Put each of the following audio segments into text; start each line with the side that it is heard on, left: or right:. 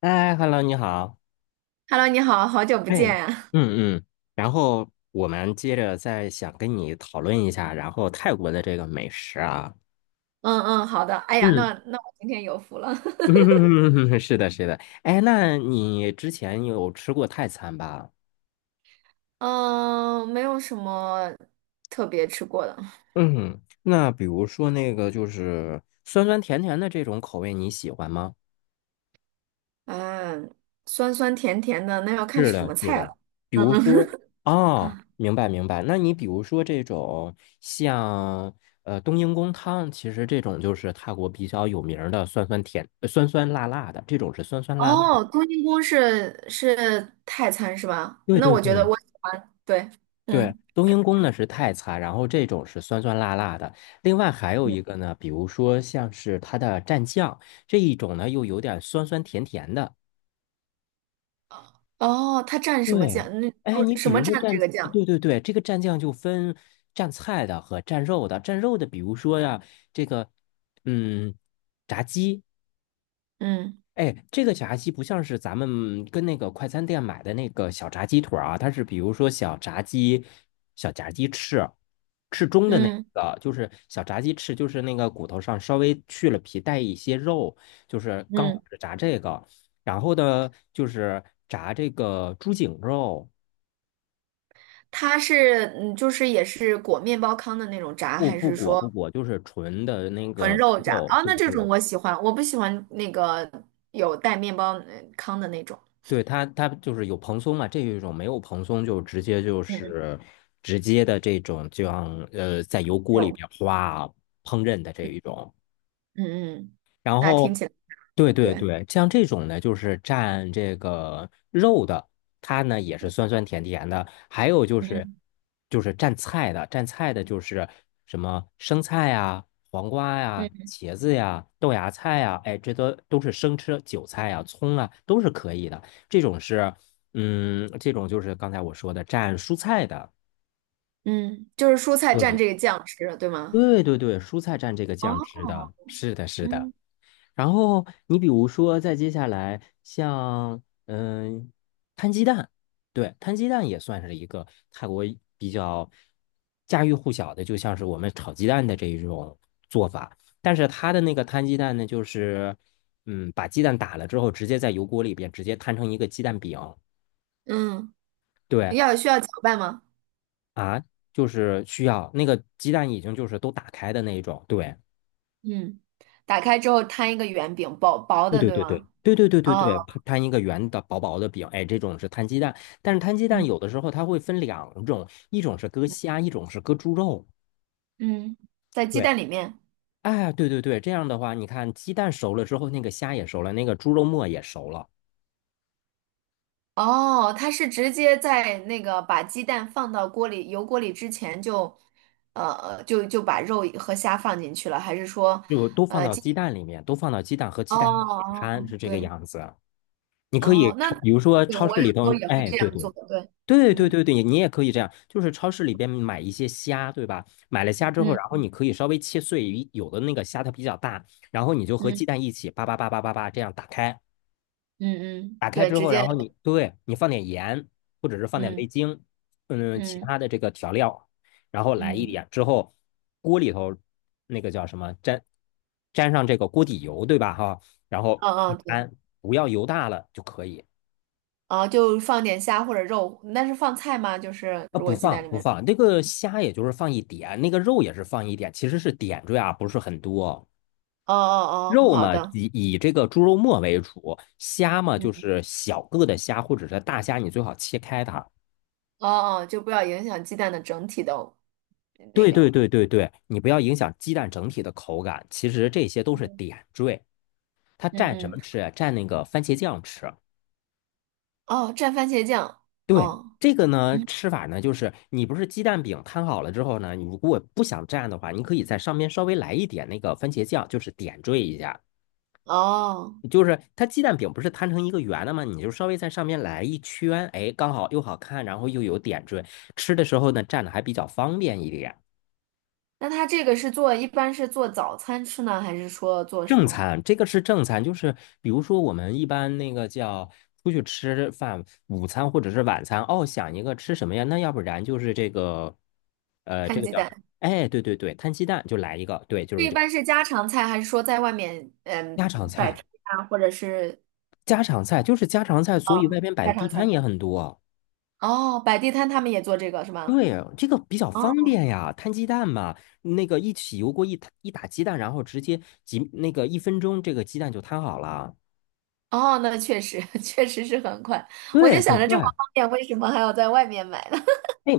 left: 哎，Hello，你好。
right: Hello，你好，好久不
left: 哎，
right: 见。呀。
left: 嗯嗯，然后我们接着再想跟你讨论一下，然后泰国的这个美食啊。
right: 嗯嗯，好的。哎呀，
left: 嗯，
right: 那我今天有福了。
left: 是的，是的。哎，那你之前有吃过泰餐吧？
right: 嗯，没有什么特别吃过的。
left: 嗯，那比如说那个就是酸酸甜甜的这种口味，你喜欢吗？
right: 嗯，酸酸甜甜的，那要看
left: 是
right: 什
left: 的，
right: 么
left: 是
right: 菜
left: 的，
right: 了。
left: 比
right: 嗯
left: 如说，
right: 嗯。
left: 哦，明白明白。那你比如说这种像冬阴功汤，其实这种就是泰国比较有名儿的酸酸辣辣的，这种是酸 酸辣辣的。
right: 哦，冬阴功是泰餐是吧？
left: 对
right: 那
left: 对
right: 我觉得
left: 对
right: 我喜欢。对，
left: 对。
right: 嗯
left: 冬阴功呢是泰餐，然后这种是酸酸辣辣的。另外还有
right: 嗯。
left: 一个呢，比如说像是它的蘸酱这一种呢，又有点酸酸甜甜的。
right: 哦，它蘸什么
left: 对，
right: 酱？那
left: 哎，你比
right: 什么
left: 如说
right: 蘸这
left: 蘸，
right: 个酱？
left: 对对对，这个蘸酱就分蘸菜的和蘸肉的。蘸肉的，比如说呀，这个嗯，炸鸡，
right: 嗯
left: 哎，这个炸鸡不像是咱们跟那个快餐店买的那个小炸鸡腿儿啊，它是比如说小炸鸡、小炸鸡翅，翅中的那
right: 嗯
left: 个就是小炸鸡翅，就是那个骨头上稍微去了皮，带一些肉，就是刚
right: 嗯，
left: 好
right: 嗯
left: 是炸这个。然后呢，就是炸这个猪颈肉。
right: 它是嗯，就是也是裹面包糠的那种炸，
left: 不
right: 还
left: 不
right: 是
left: 裹
right: 说？
left: 不裹，就是纯的那
right: 纯
left: 个
right: 肉炸
left: 肉，
right: 啊，
left: 对
right: 那这
left: 对
right: 种我喜欢，我不喜欢那个有带面包糠的那种。
left: 对，它就是有蓬松嘛，这一种没有蓬松就直接就
right: 嗯嗯，
left: 是直接的这种，就像在油锅里
right: 肉，
left: 边哗烹饪的这
right: 嗯
left: 一种。
right: 嗯嗯，
left: 然
right: 那听
left: 后，
right: 起来不
left: 对
right: 错
left: 对
right: 对，
left: 对，像这种呢，就是蘸这个肉的，它呢也是酸酸甜甜的。还有就是，
right: 嗯
left: 就是蘸菜的，蘸菜的就是什么生菜呀、黄瓜呀、
right: 嗯
left: 茄子呀、豆芽菜呀，哎，这都是生吃，韭菜呀、葱啊都是可以的。这种是，这种就是刚才我说的蘸蔬菜的。
right: 嗯，就是蔬菜蘸
left: 对
right: 这个酱吃，对吗？
left: 对对对，蔬菜蘸这个酱
right: 哦，
left: 汁的，是的，是的。
right: 嗯
left: 然后你比如说，再接下来像摊鸡蛋，对，摊鸡蛋也算是一个泰国比较家喻户晓的，就像是我们炒鸡蛋的这一种做法。但是它的那个摊鸡蛋呢，就是把鸡蛋打了之后，直接在油锅里边直接摊成一个鸡蛋饼。
right: 嗯，
left: 对
right: 要需要搅拌吗？
left: 啊，就是需要那个鸡蛋已经就是都打开的那一种，对。
right: 嗯，打开之后摊一个圆饼，薄薄
left: 对
right: 的，
left: 对
right: 对
left: 对对
right: 吗？
left: 对对对对
right: 哦，
left: 对啊，摊一个圆的薄薄的饼，哎，这种是摊鸡蛋，但是摊鸡蛋
right: 嗯
left: 有的时候它会分两种，一种是搁虾，一种是搁猪肉。
right: 嗯，在鸡
left: 对，
right: 蛋里面。
left: 哎，对对对，这样的话，你看鸡蛋熟了之后，那个虾也熟了，那个猪肉末也熟了，
right: 哦，它是直接在那个把鸡蛋放到锅里油锅里之前就，就把肉和虾放进去了，还是说，
left: 就都放
right: 呃，
left: 到
right: 鸡？
left: 鸡蛋里面，都放到鸡蛋和
right: 哦
left: 鸡蛋一起
right: 哦，
left: 摊，
right: 哦
left: 是这个
right: 对，
left: 样子啊。你可
right: 哦，
left: 以
right: 那
left: 超，比如说
right: 对
left: 超
right: 我
left: 市
right: 有
left: 里
right: 时候
left: 头，
right: 也会
left: 哎，
right: 这
left: 对
right: 样
left: 对
right: 做，对，
left: 对对
right: 嗯
left: 对对，你也可以这样，就是超市里边买一些虾，对吧？买了虾之后，然后
right: 嗯
left: 你可以稍微切碎，有的那个虾它比较大，然后你就和
right: 嗯
left: 鸡蛋一起叭叭叭叭叭叭这样打开，
right: 嗯嗯，
left: 打开
right: 对，
left: 之
right: 直
left: 后，然
right: 接，
left: 后你放点盐，或者是放点
right: 嗯
left: 味精，其
right: 嗯
left: 他的这个调料，然后来一
right: 嗯
left: 点之后，锅里头那个叫什么沾上这个锅底油，对吧？哈，然后一
right: 嗯嗯，对，
left: 摊，不要油大了就可以。
right: 哦，就放点虾或者肉，那是放菜吗？就是
left: 啊，
right: 如
left: 不
right: 果鸡
left: 放
right: 蛋里
left: 不
right: 面，
left: 放，那个虾也就是放一点，那个肉也是放一点，其实是点缀啊，不是很多。
right: 哦哦哦，
left: 肉
right: 好
left: 嘛，
right: 的，
left: 以这个猪肉末为主，虾嘛就
right: 嗯，
left: 是小个的虾或者是大虾，你最好切开它。
right: 哦哦，就不要影响鸡蛋的整体的那
left: 对对
right: 个。
left: 对对对，你不要影响鸡蛋整体的口感。其实这些都是点缀，它
right: 嗯
left: 蘸什么
right: 嗯
left: 吃啊？蘸那个番茄酱吃。
right: 哦，蘸番茄酱。
left: 对，
right: 哦
left: 这个呢，
right: 嗯，
left: 吃法呢，就是你不是鸡蛋饼摊好了之后呢，你如果不想蘸的话，你可以在上面稍微来一点那个番茄酱，就是点缀一下。
right: 哦，
left: 就是它鸡蛋饼不是摊成一个圆的吗？你就稍微在上面来一圈，哎，刚好又好看，然后又有点缀，吃的时候呢蘸着还比较方便一点。
right: 那它这个是做，一般是做早餐吃呢，还是说做什
left: 正
right: 么？
left: 餐，这个是正餐，就是比如说我们一般那个叫出去吃饭，午餐或者是晚餐，哦，想一个吃什么呀？那要不然就是这个，这
right: 摊
left: 个
right: 鸡
left: 叫什么？
right: 蛋，
left: 哎，对对对，摊鸡蛋就来一个，对，就
right: 这
left: 是
right: 一
left: 这个
right: 般是家常菜，还是说在外面嗯
left: 家常
right: 摆
left: 菜，
right: 摊啊，或者是
left: 家常菜就是家常菜，所以外
right: 嗯
left: 边摆
right: 家
left: 地
right: 常
left: 摊
right: 菜？
left: 也很多。
right: 哦，摆地摊他们也做这个是吗？
left: 对，这个比较方
right: 哦
left: 便呀，摊鸡蛋嘛，那个一起油锅一摊一打鸡蛋，然后直接那个一分钟，这个鸡蛋就摊好了。
right: 哦，那确实 确实是很快。我
left: 对，
right: 就
left: 很
right: 想着这么
left: 快。
right: 方便，为什么还要在外面买呢？
left: 哎，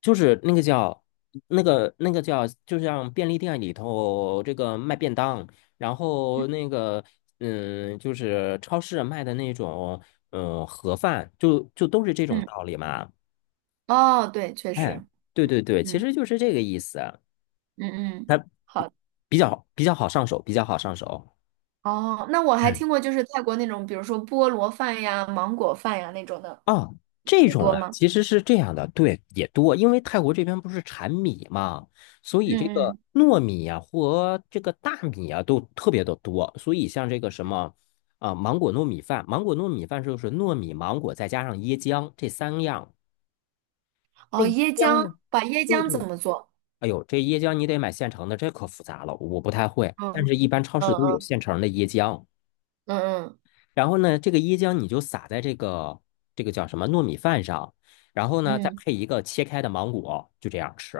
left: 就是那个叫那个叫，就像便利店里头这个卖便当，然 后
right: 嗯
left: 那个就是超市卖的那种盒饭，就都是这种
right: 嗯
left: 道理嘛。
right: 哦，对，确
left: 哎，
right: 实，
left: 对对对，其
right: 嗯
left: 实就是这个意思，
right: 嗯嗯，
left: 它
right: 好。
left: 比较好上手，比较好上手。
right: 哦，那我还
left: 嗯。
right: 听过，就是泰国那种，比如说菠萝饭呀、芒果饭呀那种的，
left: 啊，这
right: 也
left: 种
right: 多
left: 啊，
right: 吗？
left: 其实是这样的，对，也多，因为泰国这边不是产米嘛，所以这
right: 嗯
left: 个
right: 嗯。
left: 糯米啊和这个大米啊都特别的多，所以像这个什么啊、芒果糯米饭，芒果糯米饭就是糯米、芒果再加上椰浆这三样，那
right: 哦，
left: 椰
right: 椰
left: 浆呢？
right: 浆，把椰
left: 对
right: 浆怎
left: 对。
right: 么做？
left: 哎呦，这椰浆你得买现成的，这可复杂了，我不太会，但
right: 嗯
left: 是一般超市都有
right: 嗯
left: 现成的椰浆。
right: 嗯嗯
left: 然后呢，这个椰浆你就撒在这个叫什么糯米饭上，然后呢，再
right: 嗯
left: 配一个切开的芒果，就这样吃。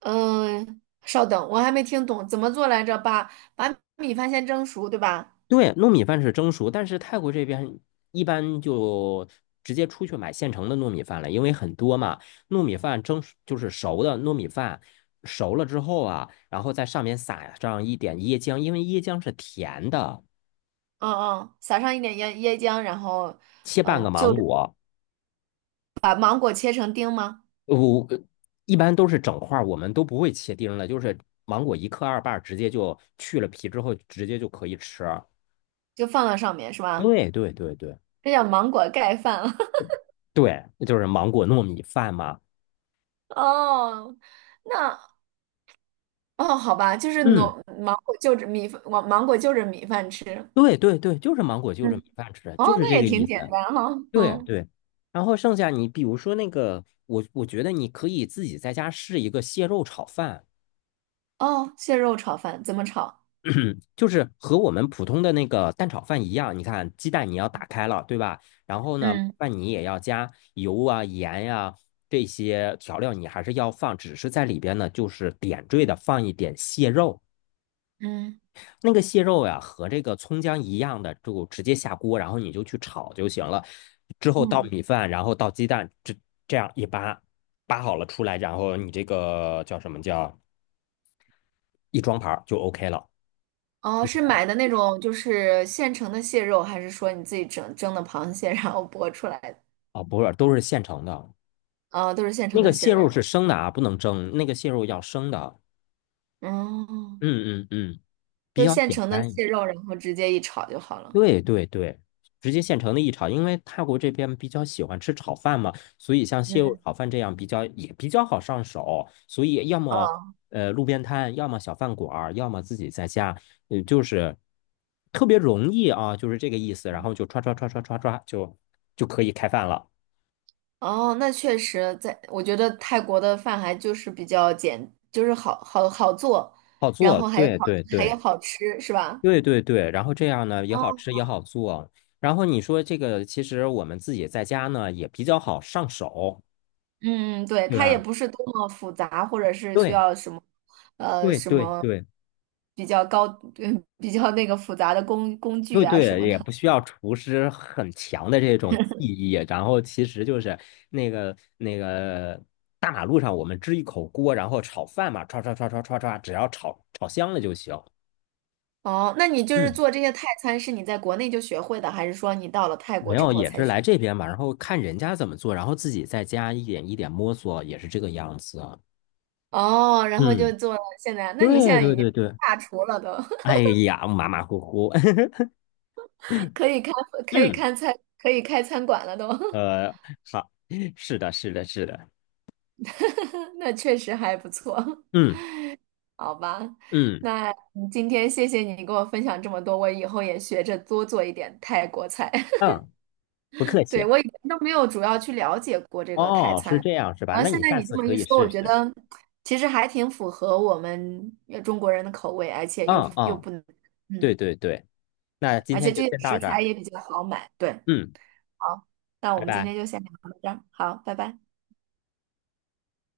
right: 嗯，稍等，我还没听懂怎么做来着。把把米饭先蒸熟，对吧？
left: 对，糯米饭是蒸熟，但是泰国这边一般就直接出去买现成的糯米饭了，因为很多嘛，糯米饭蒸熟就是熟的糯米饭，熟了之后啊，然后在上面撒上一点椰浆，因为椰浆是甜的，
right: 嗯嗯，撒上一点椰椰浆，然后，
left: 切半
right: 呃，
left: 个
right: 就
left: 芒
right: 着
left: 果，
right: 把芒果切成丁吗？
left: 我一般都是整块儿，我们都不会切丁的，就是芒果一克二瓣儿，直接就去了皮之后，直接就可以吃啊。
right: 就放到上面是吧？
left: 对对对对
right: 这叫芒果盖饭。
left: 对，就是芒果糯米饭嘛。
right: 哦，那哦，好吧，就是
left: 嗯，
right: 农芒果就着米饭，芒果就着米饭吃。
left: 对对对，就是芒果就着米
right: 嗯
left: 饭吃，
right: 哦，
left: 就是
right: 那
left: 这
right: 也
left: 个意
right: 挺
left: 思。
right: 简单哈、
left: 对
right: 嗯，
left: 对，然后剩下你比如说那个，我觉得你可以自己在家试一个蟹肉炒饭。
right: 哦，蟹肉炒饭怎么炒？
left: 嗯，就是和我们普通的那个蛋炒饭一样，你看鸡蛋你要打开了，对吧？然后呢，
right: 嗯
left: 饭你也要加油啊、盐呀、这些调料，你还是要放，只是在里边呢，就是点缀的放一点蟹肉。
right: 嗯，
left: 那个蟹肉呀、和这个葱姜一样的，就直接下锅，然后你就去炒就行了。之后倒
right: 嗯，
left: 米饭，然后倒鸡蛋，这样一扒扒好了出来，然后你这个叫什么叫一装盘儿就 OK 了。
right: 哦，是买的那种就是现成的蟹肉，还是说你自己整蒸的螃蟹然后剥出来的？
left: 啊、不是，都是现成的。
right: 哦，都是现成
left: 那
right: 的
left: 个
right: 蟹
left: 蟹肉
right: 肉。
left: 是生的啊，不能蒸，那个蟹肉要生的。
right: 哦，
left: 嗯嗯嗯，比
right: 就
left: 较
right: 现
left: 简
right: 成的
left: 单。
right: 蟹肉，然后直接一炒就好了。
left: 对对对，直接现成的一炒，因为泰国这边比较喜欢吃炒饭嘛，所以像蟹肉
right: 嗯，
left: 炒饭这样比较也比较好上手，所以要么
right: 哦。
left: 路边摊，要么小饭馆儿，要么自己在家，嗯、就是特别容易啊，就是这个意思，然后就刷刷刷刷刷刷就可以开饭了，
right: 哦，那确实在，我觉得泰国的饭还就是比较简，就是好好好做，
left: 好
right: 然
left: 做。
right: 后还有
left: 对
right: 好
left: 对
right: 还
left: 对，
right: 有好吃，是吧？
left: 对对对，然后这样呢也好吃也好做，然后你说这个其实我们自己在家呢也比较好上手，
right: 嗯，嗯对，
left: 对
right: 它也
left: 吧？
right: 不是多么复杂，或者是需
left: 对
right: 要什么，呃，
left: 对对对
right: 比较高，嗯，比较那个复杂的工具
left: 对
right: 啊什
left: 对，
right: 么的。
left: 也不需要厨师很强的这种技艺，然后其实就是那个大马路上我们支一口锅，然后炒饭嘛，唰唰唰唰唰唰，只要炒炒香了就行。
right: 哦，那你就是
left: 嗯，
right: 做这些泰餐，是你在国内就学会的，还是说你到了泰
left: 没
right: 国之
left: 有，
right: 后
left: 也
right: 才
left: 是
right: 学？
left: 来这边嘛，然后看人家怎么做，然后自己在家一点一点摸索，也是这个样子啊。
right: 哦，然后就
left: 嗯。
right: 做了现在，那你现
left: 对
right: 在已
left: 对
right: 经
left: 对对，
right: 大厨了都。
left: 哎呀，马马虎虎，
right: 可以开 可以
left: 嗯，
right: 开餐可以开餐馆了都，
left: 呃，好，是的，是的，是的，
right: 那确实还不错，
left: 嗯
right: 好吧？
left: 嗯
right: 那嗯今天谢谢你给我分享这么多，我以后也学着多做一点泰国菜。
left: 嗯，不客
right: 对，
left: 气。
right: 我以前都没有主要去了解过这个泰
left: 哦，
right: 餐，
left: 是这样是吧？
right: 然后
left: 那
right: 现
left: 你
right: 在
left: 下
right: 你这
left: 次
right: 么
left: 可
right: 一
left: 以
right: 说，
left: 试
right: 我觉
left: 试。
right: 得其实还挺符合我们中国人的口味，而且又
left: 嗯
right: 又
left: 嗯，
right: 不能，
left: 对
right: 嗯，
left: 对对，那
right: 对
left: 今
right: 而
left: 天
right: 且
left: 就
right: 这些
left: 先到
right: 食
left: 这
right: 材
left: 儿，
right: 也比较好买。对，
left: 嗯，
right: 好，那我
left: 拜
right: 们今
left: 拜。
right: 天就先聊到这儿，好，拜拜。